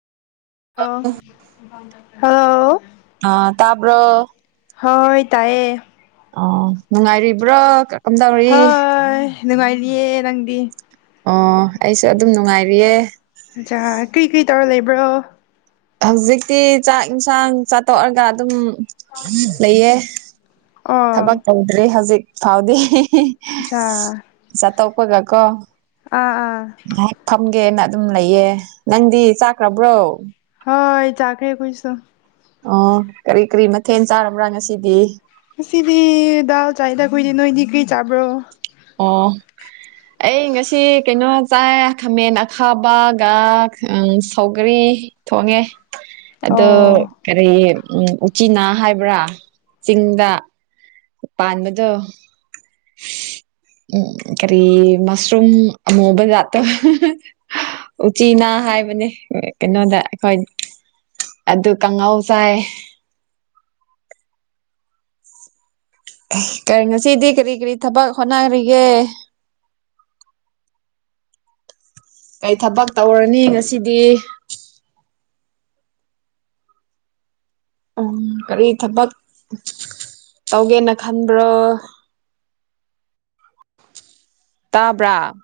ꯑꯥꯎ ꯍꯥꯎ ꯑ ꯇꯥꯕ꯭ꯔꯣ ꯍꯣꯏ ꯇꯥꯏꯌꯦ ꯑꯣ ꯅꯨꯡꯉꯥꯏꯔꯤꯕ꯭ꯔꯣ ꯀꯝꯗꯧꯔꯤ ꯍꯣꯏ ꯅꯨꯡꯉꯥꯏꯔꯤꯌꯦ ꯅꯪꯗꯤ ꯑꯣ ꯑꯩꯁꯨ ꯑꯗꯨꯝ ꯅꯨꯡꯉꯥꯏꯔꯤꯌꯦ ꯑꯆꯥꯥ ꯀꯔꯤ ꯀꯔꯤ ꯇꯧꯔ ꯂꯩꯕ꯭ꯔꯣ ꯍꯧꯖꯤꯛꯇꯤ ꯆꯥꯛ ꯌꯦꯟꯁꯥꯡ ꯆꯥꯊꯣꯛꯑꯒ ꯑꯗꯨꯝ ꯂꯩꯌꯦ ꯑꯣ ꯊꯕꯛ ꯇꯧꯗ꯭ꯔꯤ ꯍꯧꯖꯤꯛ ꯐꯥꯎꯗꯤ ꯑꯆꯥ ꯗꯀꯣ ꯑꯥ ꯑꯥ ꯀꯦꯅ ꯑꯗꯨꯝ ꯂꯩꯌꯦ ꯅꯪꯗꯤ ꯆꯥꯛꯈ꯭ꯔꯕ꯭ꯔꯣ ꯍ ꯆꯥꯛ ꯍꯦ ꯀꯁꯨꯣ ꯑꯣ ꯀꯔꯤ ꯀꯔꯤ ꯃꯊꯦꯜ ꯆꯥꯔꯕ꯭ꯔꯥ ꯉꯁꯤꯗꯤ ꯁꯤꯗꯤ ꯗꯗꯥꯎ ꯆꯥꯗꯥ ꯀꯗꯤ ꯅꯣꯏꯅꯤ ꯀ꯭ꯔꯤ ꯆꯥꯕ꯭ꯔꯣ ꯑꯣꯝ ꯑꯩ ꯉꯁꯤ ꯀꯩꯅꯣ ꯆꯥꯏ ꯈꯥꯃꯦꯟ ꯑꯈꯥꯕꯒ ꯁꯧꯒꯔꯤ ꯑꯩ ꯊꯣꯡꯉꯦ ꯑꯗꯣ ꯑꯣ ꯀꯔꯤ ꯎ ꯎꯆꯤꯅꯥ ꯍꯥꯏꯕ꯭ꯔꯥ ꯆꯤꯡꯗ ꯄꯥꯟ ꯃ ꯎꯝ ꯀꯔꯤ ꯃꯁꯔꯝ ꯃꯣꯕ ꯌꯥꯣ ꯎꯆꯤꯅꯥ ꯍꯥꯏꯕꯅꯦ ꯀꯩꯅꯣꯗ ꯑꯩꯈꯣꯏ ꯑꯗꯨ ꯀꯥꯡꯉꯥꯎ ꯆꯥꯏ ꯑ ꯉꯁꯤꯗꯤ ꯀꯔꯤ ꯀꯔꯤ ꯊꯕꯛ ꯍꯣꯠꯅꯔꯤꯒꯦ ꯑ ꯀꯩ ꯊꯕꯛ ꯇꯧꯔꯅꯤ ꯉꯁꯤꯗꯤ ꯎꯝ ꯀꯔꯤ ꯊꯕꯛ ꯇꯧꯒꯦꯅ ꯈꯟꯕ꯭ꯔꯣ ꯑ ꯇꯥꯕ꯭ꯔꯥ